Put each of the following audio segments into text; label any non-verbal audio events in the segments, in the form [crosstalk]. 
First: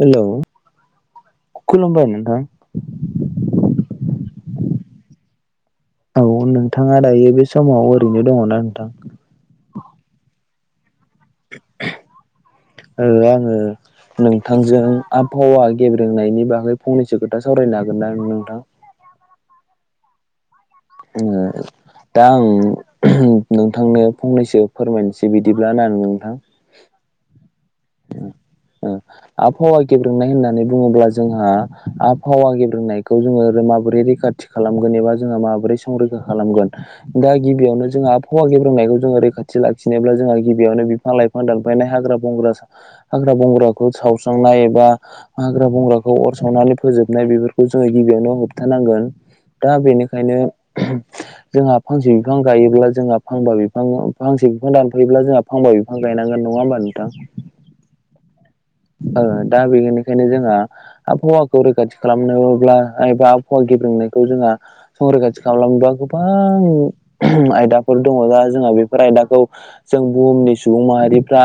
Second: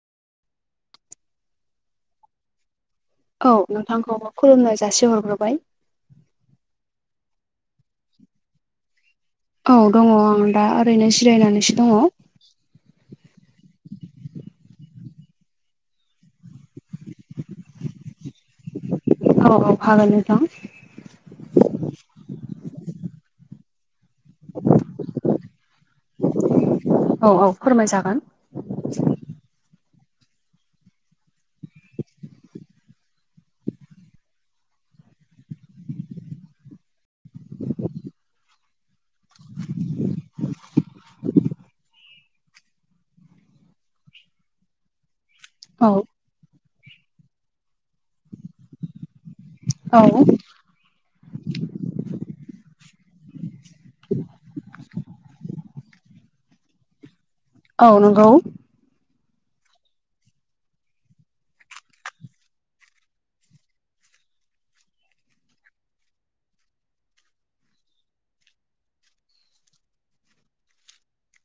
Hello खुलुमबाय नोंथां। औ नोंथांखौ खुलुमनाय जासि हरग्रोबाय। औ नोंथाङा दायो बे समाव ओरैनो दङना नोंथां? औ दङ आं दा ओरैनो जिरायनानैसो दङ। ओ आङो नोंथांजों आबहावा गेब्रेंनायनि बागै फंनैसो खोथा सावरायनो हागोन ना नोंथां? औ औ हागोन नोंथां। जोङो दा आं नोंथांनो फंनैसो फोरमायनोसै बिदि [unintelligible] नोंथां औ औ फोरमायजागोन। ओ आबहावा गेब्रोंनाय होननानै बुङोब्ला जोंहा आबहावा गेब्रोंनायखौ जोङो माबोरै रैखाथि खालामगोन एबा जोंहा माबोरै संरैखा खालामगोन? दा गिबियावनो जोंहा फवा गेब्रोंनायखौ जोङो रैखाथि लाखिनोब्ला जोंहा गिबियावनो बिफां लाइ फां दानफायना हाग्रा बंग्रा हाग्रा बंग्राखौ सावस्रांनाय एबा हाग्रा औ बंग्राखौ अर सावनानै फोजोबनाय बेफोरखौ जोङो गिबियावनो होबथानांगोन। दा औ बेनिखायनो जोंहा फांसे बिफां गायोब्ला जोंहा फांबा बिफां फांसे बिफां दानफायोब्ला जोंहा फां बा बिफां गायनांगोन नङा होमबा नोंथां? औ नंगौ। औ दा बेनिखायनो जोंहा आबहावाखौ रैखाथि खालामनोब्ला ओ आबहावा गेब्रंनायखौ जोंहा संरैखाथि खालामलांबा गोबां आयदाफोर दङ दा जोंहा बेफोर आयदाखौ जों बुहुमनि सुबुं माहारिफ्रा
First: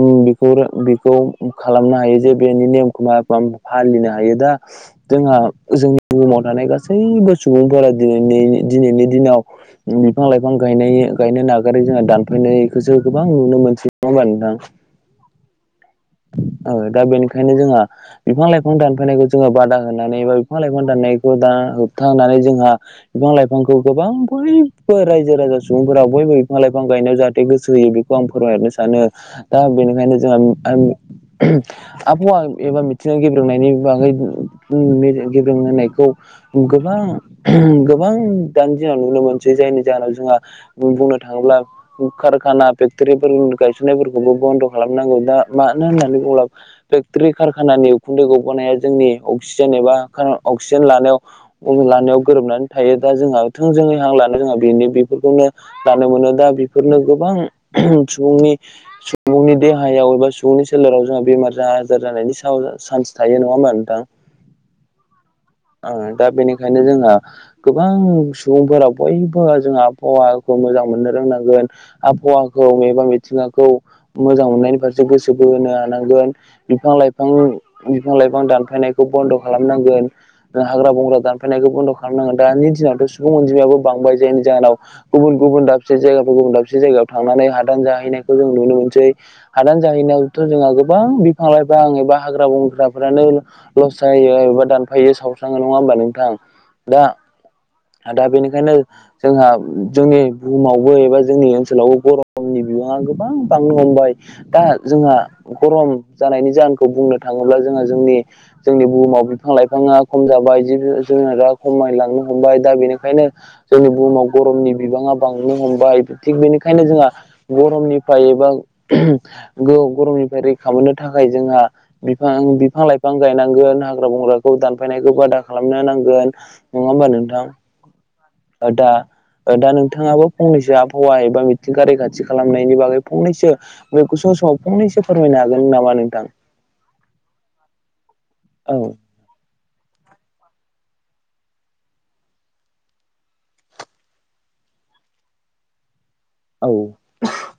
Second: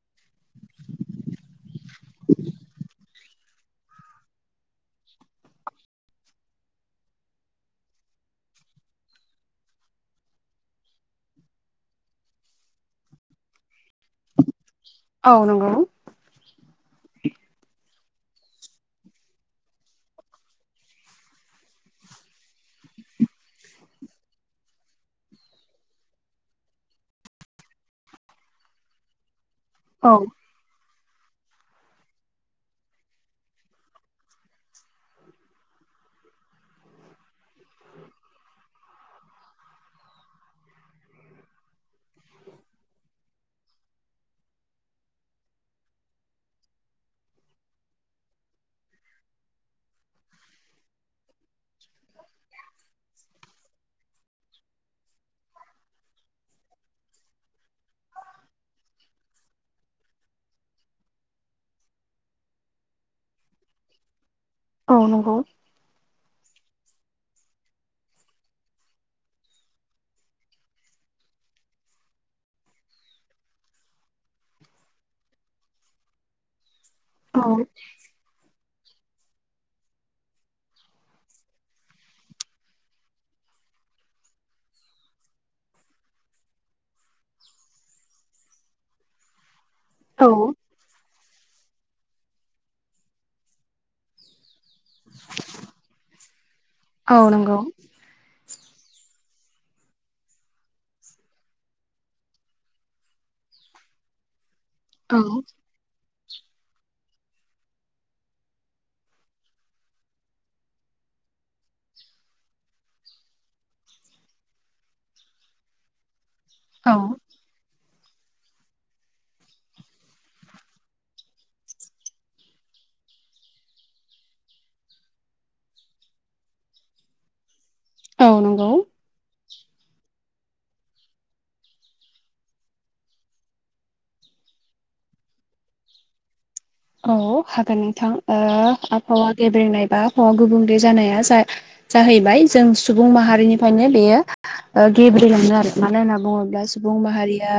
उम बेफोर बेखौ खालामनो हायो जे बेनि नेमखौ मा फालिनो हायो दा जोंहा जोंनि बुहुमाव थानाय गासैबो सुबुंफोरा दिनै दि दिनैनि दिनाव बिफां लाइफां गायनाय गायनो नागारै जोंहा दानफैनायखौसो गोबां नुनो मोनसिनांगोन नोंथां? [inaudible] औ नंगौ। औ दा बेनिखायनो जोंहा बिफां लाइफां दानफायनायखौ जोंङो बादा होनानै बा बिफां लाइफां दाननायखौ दा होबथनानै जोंहा बिफां लाइफांखौ गोबां बयबो रायजो राजा सुबुंफोरा बयबो बिफां लाइफां गायनायाव जाहाथे गोसो होयो बे खौ आं फोरमायनो सानो दा औ बेनिखायनो जोंहा [unintelligible] आबहावा एबा मिथिङाव गेब्रेंनायनि बागै उम गेब्रें होनायखौ गोबां गोबां दानि दिनाव नुनो मोनसै जायनि जाहोनाव जोंहा जों बुंनो थाङोब्ला कारखाना फेक्टरिफोर गायसननाय फोरखौबो बन्द खालामनांगौ दा मानो होननानै अब्ला फेक्ट्रि कारखानानि उखुन्दै गबोनाया जोंनि अक्सिजेन एबा अक्सिजेन लानायाव लानायाव गोरोबनानै थायो दा जोंहा थोंजोङै हां लानो जोंहा बेनो बेफोरखौनो दानो मोनो दा बेफोरनो गोबां सुबुंनि सुबुंनि देहायाव एबा सुबुंनि सोलेराव जोंहा बेमार आजार जानायनि चान्स थायो नङा होमबा नोंथां? औ नंगौ। दा बेनिखायनो जोंहा गोबां सुबुंफोरा बयबो जोंहा आबहावाखौ मोजां मोननो रोंनांगोन। आबहावाखौ एबा मिथिंगाखौ मोजां मोननायनि फारसे गोसो बोहोनो हानांगोन बिफां-लाइ औ बिफां बिफां-लाइफां दानफायनायखौ बन्द' खालामनांगोन। हाग्रा बंग्रा दानफायनायखौ बन्द' खालामनांगोन दानि दिनावथ' सुबुं अनजिमायाबो बांबाय जायनि जाहोनाव गुबुन गुबुन दाबसे जायगाफोर गुबुन दाबसे जायगायाव थांनानै हादान जाहैनायखौ जों नुनो मोनसै। हादान औ जाहैनायावथ' जोंहा गोबां बि बिफां लाइफां एबा हाग्रा बंग्राफोरानो लस जायो एबा दानफायो साव नोंथां नङा होमबा नोंथां दा औ नंगौ दा बेनिखायनो जोंहा जोंनि बुहुमावबो एबा जोंनि ओनसोलावबो गरमनि बिबाङा गोबां बांनो हमबाय दा जोंहा औ गरम जानायनि जाहोनखौ बुंनो थाङोब्ला जोंहा जोंनि जोंनि बुहुमाव बिफां लाइफाङा खम जाबाय जिब जुनारा खमायलांनो हमबाय दा बेनिखायनो जोंनि बुहुमाव गरमनि बिबाङा बांनो हमबाय थिग बेनिखायनो औ जोंहा औ गरमनिफ्राय एबा गरमनिफ्राय रैखा मोननो थाखाय जोंहा बिफां बिफां-लाइफां गायनांगोन हाग्रा बंग्राखौ दान फायनायखौबो बादा खालामनो नांगोन नङा होमबा नोंथां? नंगौ ओ औ दा दा नोंथाङाबो फंनैसो आबहावा एबा मिथिंगा रैखाथि खालामनायनि बागै फंनैसो [unintelligible] फंनैसो फोरमायनो हागोन नामा नोंथां? औ हागोन नोंथां ओ औ आबहावा गेबेंनाय बा आबहावा गुबुंले जानाया जा जाहैबाय जों सुबुं माहारिनिफ्रायनो बेयो ओ गेब्लेलाङो आरो मानो होनना बुङो ब्ला औ सुबुं माहारिया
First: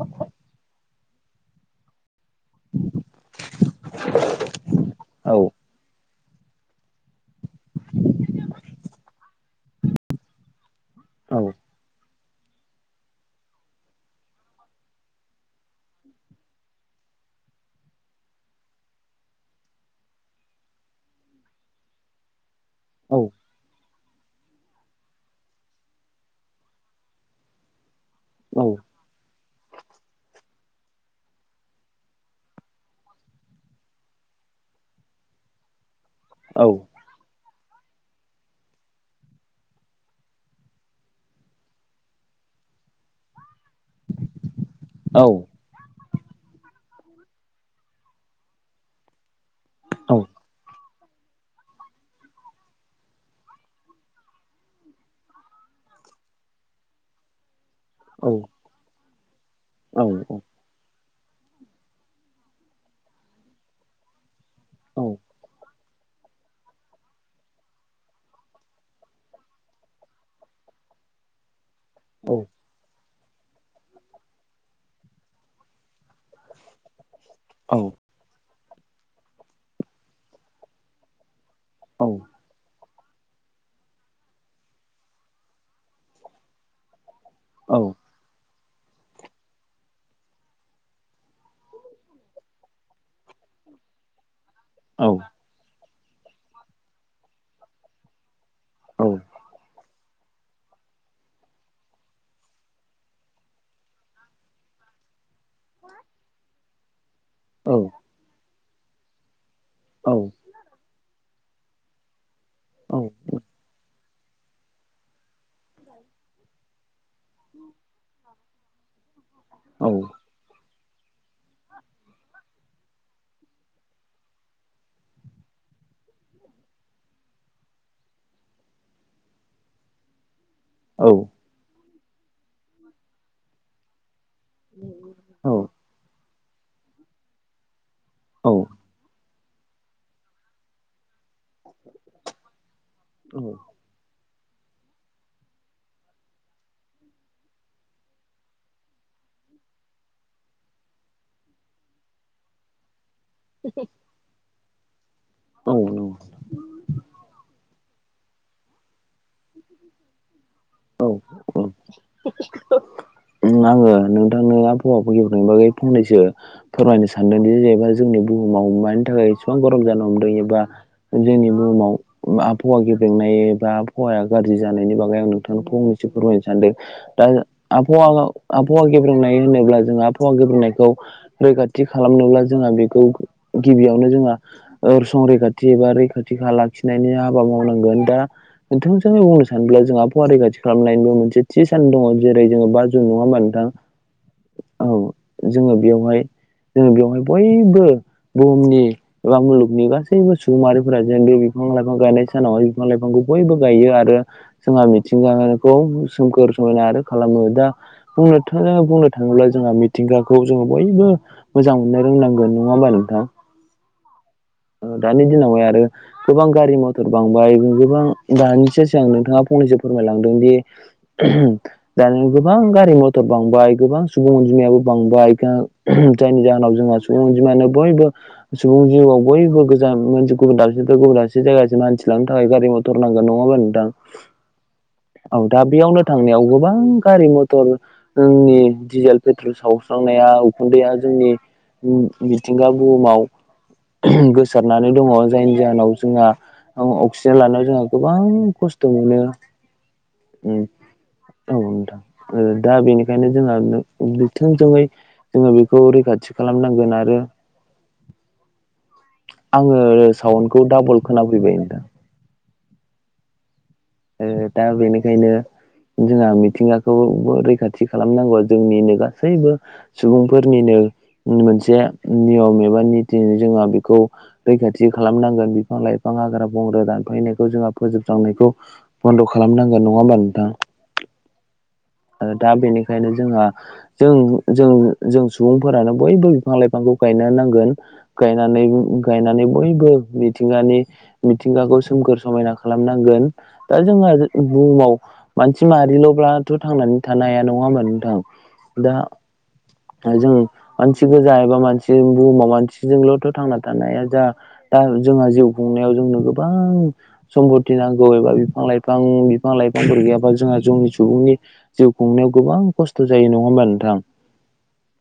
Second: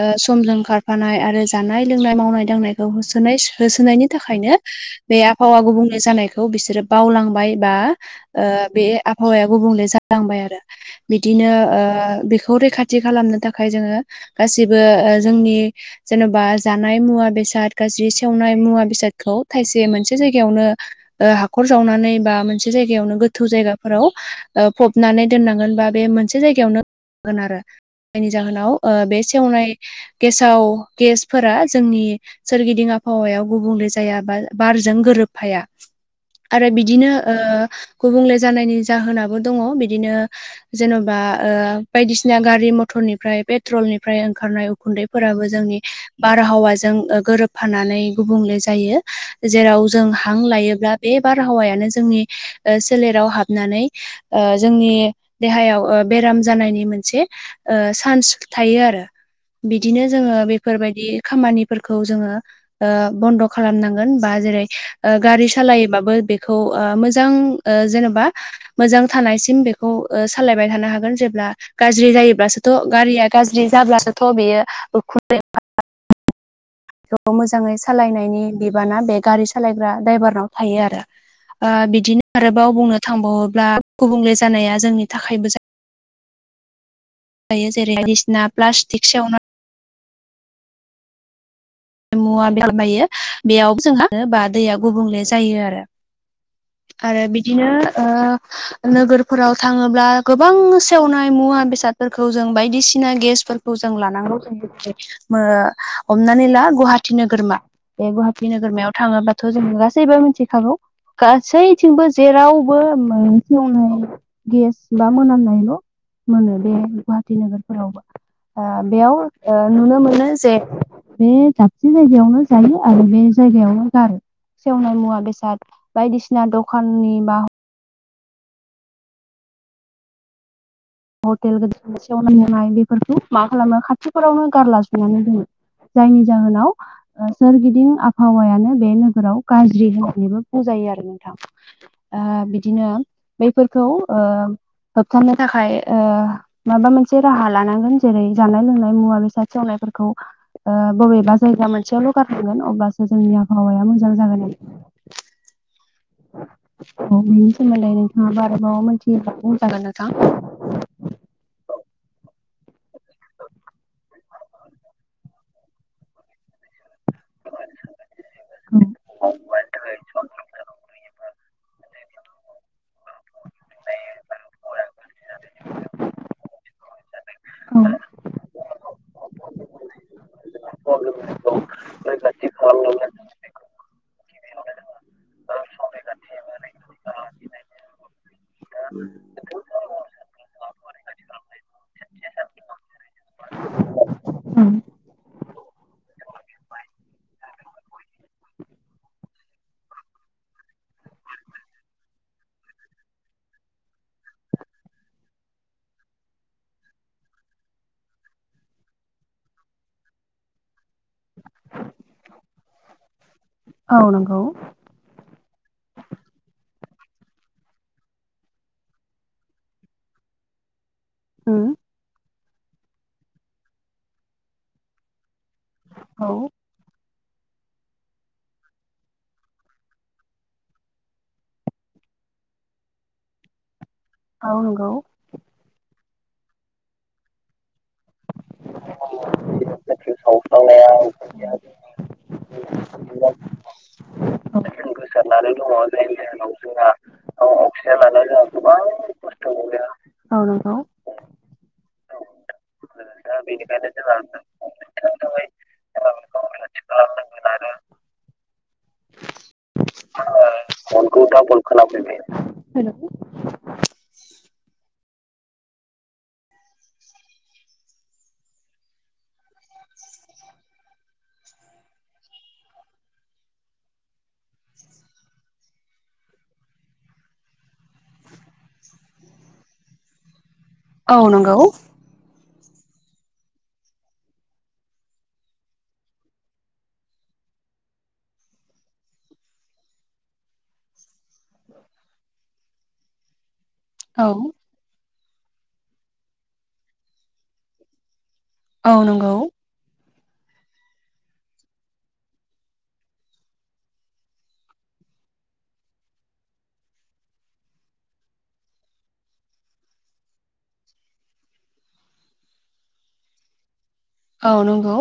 ओ सम जों खारफानाय आरो जानाय लोंनाय, मावनाय दांनाय [unintelligible] होसोनायनि थाखायनो बे औ आबहावा गुबुंले जानायखौ बिसोरो बावलांबाय। बा ओ बे आबहावाया गुबुंले जालांबाय आरो। बिदिनो ओ बेखौ रैखा थि खालामनो थाखाय जोङो गासिबो ओ जोंनि जेन'बा जानाय मुवा बेसाद गाज्रि सेवनाय मुवा बेसादखौ थायसे मोनसे जायगायावनो ओ हाखर जावनानै बा मोनसे जायगायावनो औ गोथौ जायगा फोराव ओ फबनानै दोननांगोन बा बे मोनसे जायगायावनो [inaudible] आरो। जायनि औ जाहोनाव ओ बे सेवनाय गेसाव गेसफोरा जोंनि सोरगिदिं आबहावायाव गुबुंले जाया बा बारजों गोरोबफाया। औ आरो बिदिनो ओ गुबुंले जानायनि जाहोनाबो दंङ बिदिनो जेन'बा ओ बायदिसिना गारि मथरनिफ्राय पेट्रलनिफ्राय ओंखारनाय औ उखुन्दैफोराबो जोंनि बारहावाजों गोरोबफानानै गुबुंले जायो। जेराव जों हां लायोब्ला बे बारहावायानो जोंनि ओ सोलेराव हाबनानै ओ जोंनि देहायाव बेराम जानायनि मोनसे ओ चान्स थायो आरो बिदिनो जोङो औ बेफोरबायदि खामानिफोर खौ जोङो ओ बन्द खालामनांगोन बा जै औ ओ गारि सालायबाबो बे खौ ओ मोजां ओ जेनबा मोजां थानायसिम बेखौ ओ सालायबाय थानो हागोन जेब्ला गाज्रि औ जायोब्लासोथ' गारिया गाज्रि जाब्लाथ' बेयो उखन्दै [inaudible] बेखौ मोजाङै औ सालायनायनि बिबाना बे गारि सालायग्रा द्राइभारनाव थायो आरो। ओ बिदिनो आरोबाव बुंनो थांबावोब्ला गुबुंले जानाया जोंनि थाखायबो जा [inaudible] जेरै बायदिसिना प्लास्टिक सेवना मुवा [inaudible] बेयावबो जोंहा बा दैया गुबुंले जायो आरो। आरो बिदिनो ओ नोगोरफोराव थांङोब्ला गोबां सेवनाय मुवा बेसादफोरखौ जों बायदिसिना गेसफोरखौ जों लानांगौ [inaudible] मो हमनानै ला गुवाहाटि नोगोरमा। औ बे गुवाहाटि नोगोरमायाव थाङोबाथ' जों गासैबो मिथिखागौ गा सैथिंबो जेरावबो मोनसेयावनो गेस बा मोनामनायल' मोनो बे गुवाहाटि नोगोरफोरावबो आ बेयाव नुनो मोनो जे बे जि जायगायावनो जायो आरो बे जायगायावनो गारो सेवनाय मुवा बेसाद बायदिसिना दखाननि बा औ हटेल [unintelligible] होनाय बेफोरखौ मा खालामो खाथिफोरावनो गारला सुनानै दोनङो जायनि जाहोनाव ओ सोरगिदिं आबहावायानो बे नोगोराव गाज्रि होननानैबो बुंजायो आरो नोंथां ओ बिदिनो बैफोर खौ ओ होबथानो थाखाय माबा मोनसे राहा लानांगोन जेरै जानाय लोंनाय मुवा बेसाद सेवनायफोरखौ। ओ बबेबा जायगा मोनसेयावल' गारनांगोन अब्लासो जोंनि आबहावा। [inaudible] मोजां जागोन। औ नंगौ। बेनि सोमोन्दै आरोबाव मिथियोबा बुंजागोन नोंथां। औ औ। आङो नोंथांनो आबहावा गेबेंनायनि बागै फंनैसो। फोरमायनो सानदोंदि जेनेबा जोंनि बुहुमाव मानि थाखाय एसेबां गरम जानो हमदों एबा जोंनि बुहुमाव आबहावा गेबेंनाय एबा आबहावाया गाज्रि जानायनि बागै आं नोंथांनो फंनैसो फोरमायनो सानदों दा औ आबहावा आबहावा गेब्रुंनाय होनोब्ला जों आबहावा गेब्रुंनायखौ रैखाथि खालामनोब्ला जोंहा बेखौ गिबियाव जोंहा ओ संरैखाथि एबा रैखाथिखा लाखिनायनि हाबा मावनांगोन दा जों बुंनो सानोब जोंहा आबहावा रैखाथि खालामनायनिबो मोनसे थि सान दङ जेरै जोङो बा जुन नङा होमबा नोंथां? औ जोङो बेवहाय जोङो बेवहाय बयबो बुहुमनि एबा मुलुगनि गासैबो सुबुंमाहारिफोरा जिहेथु बिफां लाइफां गायनाय सानाव बिफां लाइफांखौ बयबो गायो आरो जोंहा मिथिंगायारिखौ सोमखोर समायना आरो खालामो दा बुंनोथ बुंनो थाङोब्ला जोंहा मिथिंगाखौ जोङो बयबो। मोजां मोननो रोंनांगोन नङा होमबा नोंथां? औ नंगौ। दानि दिनावहाय आरो। गोबां गारि मथर बांबाय गोबां दानिसो सिगां नोंथाङा फंनैसो फोरमायलांदों दि उम [inaudible] दानि गोबां गारि मथर बांबाय गोबां सुबुं अनजिमायाबो बांबाय फे औ जायनि जाहोनाव जोंहा सुबुंजमायानो बयबो सुबुं जिउआव बयबो गोजान मोनसे गुबुन दाबसे गुबुन दाबसे जायगासिम मानसि लांनो थाखाय गारि मथर नांगोन नङाबा नोंथां औ नंगौ। औ दा बेयावनो थांनायाव गोबां गारि मथर जोंनि दिडिजेल पेट्रल साव सुस्रांनाया उखुन्दैया जोंनि मिथिंगा बुहुमाव गोसारनानै दङ जायनि जाहोनाव जोंहा अक्सिजेन लानायाव जोंहा गोबां खस्थ' मोनो। औ नंगौ। औ नोंथां दा बेनिखायनो जोंहा थोंजोङै जोङो बेखौ रैखाथि खालामनांगोन आरो आङो साउनखौ दाबल खोनाफैबाय हेलौ दा बेनिखायनो जोंहा मिथिंगाखौ रैखाथि खालामनांगौ जोंनिनो गासैबो सुबुंफोरनिनो मोनसे नियम एबा नित जोंहा बेखौ रैखाथि खालामनांगोन बिफां लाइफां हाग्रा बंग्रा दानफायनायखौ जोंहा फोजोबस्रांनायखौ बन्द' खालामनांगोन नङा होमबा नोंथां? औ नंगौ आरो दा बेनिखायनो जोंहा जों जों जों सुबुंफोरानो बयबो बिफां लाइफांखौ गायनो नांगोन गायनानै गायनानै बयबो मिथिंगानि। मिथिंगाखौ सोमखोर समायना खालामनांगोन दा जोंहा औ बुहुमाव। मानसि मारिल'ब्लाथ' थांनानै थानो हाया नङा होमबा नोंथां औ दा नंगौ जों मानसि गोजा एबा मानसि बुहुमाव मानसिजोंल'थ' थांना थानाया जा दा जोंहा जिउ खुंनायाव जोंनो गोबां सम्पथि नांगौ एबा बिफां लाइफां बिफां लाइफांफोर गैयाबा जोंहा जोंनि सुबुंनि जिउ खुंनायाव गोबां खस्थ' जायो नंङा होमबा नोंथां औ नंगौ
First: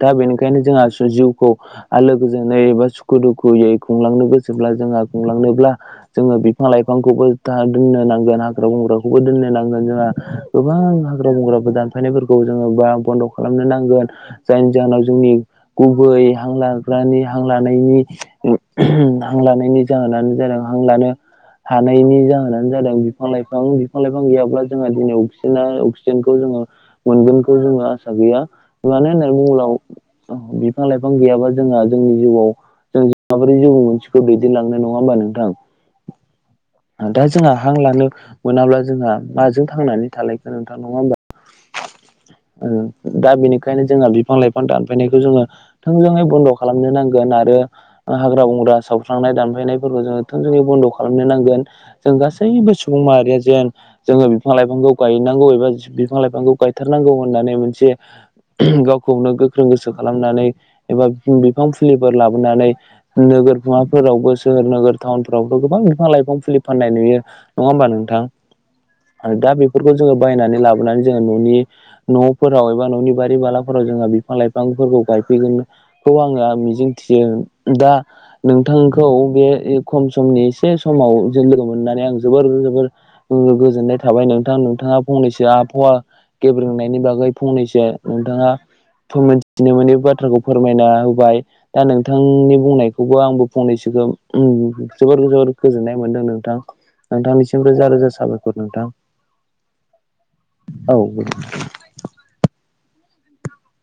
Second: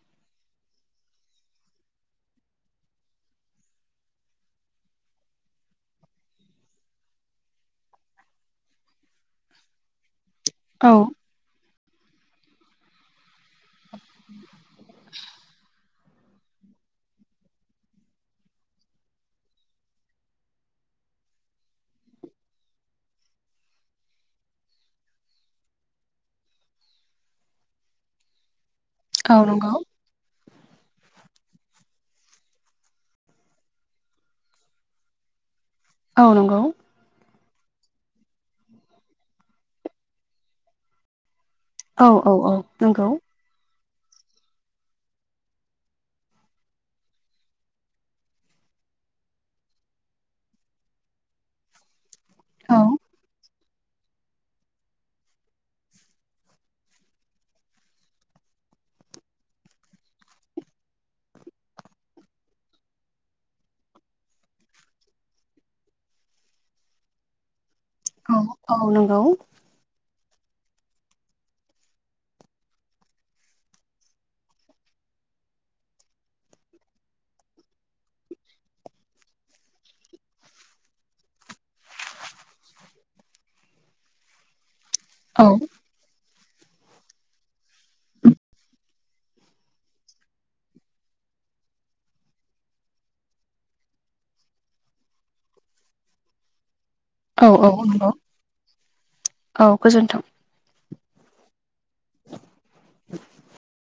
दा बेनिखायनो जोंहा जिउखौ आ लोगोजों नै एबा सुखु दुखुयै खुंलांनो गोसोब्ला जोंहा खुंलांनोब्ला जोङो बिफां लाइफांखौबो था दोननो नांगोन हाग्रा बंग्राखौबो दोननो नांगोन जोंहा गोबां औ हाग्रा बंग्राबो फायनायफोरखौ जोंङो बा बन्द' खालामनो नांगोन जायनि जाहोनाव जोंनि गुबै हां लाग्रानि हां लानायनि हां लानायनि जाहोनानो जादों हां लानो हानायनि जाहोनानो जादों बिफां लाइफां बिफां लाइफां गैयाब्ला जोंहा दिनै अक्सिजेना अक्सिजेनखौ जोङो मोनगोनखौ जोंङो आसा गैया मानो होननानै औ बुङोब्ला नंगौ बिफां लाइफां गैयाबा जोंहा जोंनि जिउआव जों माबोरै जिउ मोनसेखौ दैदेनलांनो नङा होमबा नोंथां औ नंगौ दा जोंहा हां लानो मोनाब्ला जोंहा माजों थांनानै थालायखोन नोंथां नङा होमबा औ औ औ नंगौ [inaudible] दा बेनि बेखायनो जोंहा बिफां लाइफां दानफायनायखौ जोङो थोंजोङै बन्द खालामनो नांगोन आरो हाग्रा बंग्रा सावस्रांनाय दानफायनायफोरखौ जोंङो थोंजोुङै बन्द खालामनो नांगोन। जों गासैबो औ सुबुं माहारिया जेन जोङो बिफां लाइफांखौ गायनांगौ एबा बिफां लाइफांखौ गायथारनांगौ होननानै मोनसे गावखौनो गोख्रों गोसो खालामनानै एबा बिफां फुलिफोर लाबोनानै नोगोरफोरावबो सोहोर नोगोर टाउनफोरावबो गोबां बिफां लाइफां फुलि फाननाय नुयो नङा होमबा नोंथां औ औ नंगौ आरो दा बे फोरफोरखौ जोंङो बायनानै लाबोनानै जोंङो न'नि न'फोराव एबा न'नि बारि बालाफोराव जोंहा बिफां लाइफांफोरखौ गायफैगोन खौ आंङो मिजिंथियो दा नोंथांखौ बे खम समनि एसे समाव जों लोगो मोननानै आं जोबोर जोबोर गोजोननाय थाबाय नोंथां नोंथाङा औ फंनैसो आबहावा गेब्रेंनायनि बागै फंनैसो नोंथाङा फोर मोनथिनो मोनै बाथ्राखौ फोरमायना होबाय दा नोंथांनि बुंनायखौबो आंबो फंनैसोखौ उम जोबोर जोबोर गोजोननाय मोनदों नोंथां औ नोंथांनिसिम औ रोजा रोजा नंगौ साबायखर नोंथां औ गोजोन्थों। औ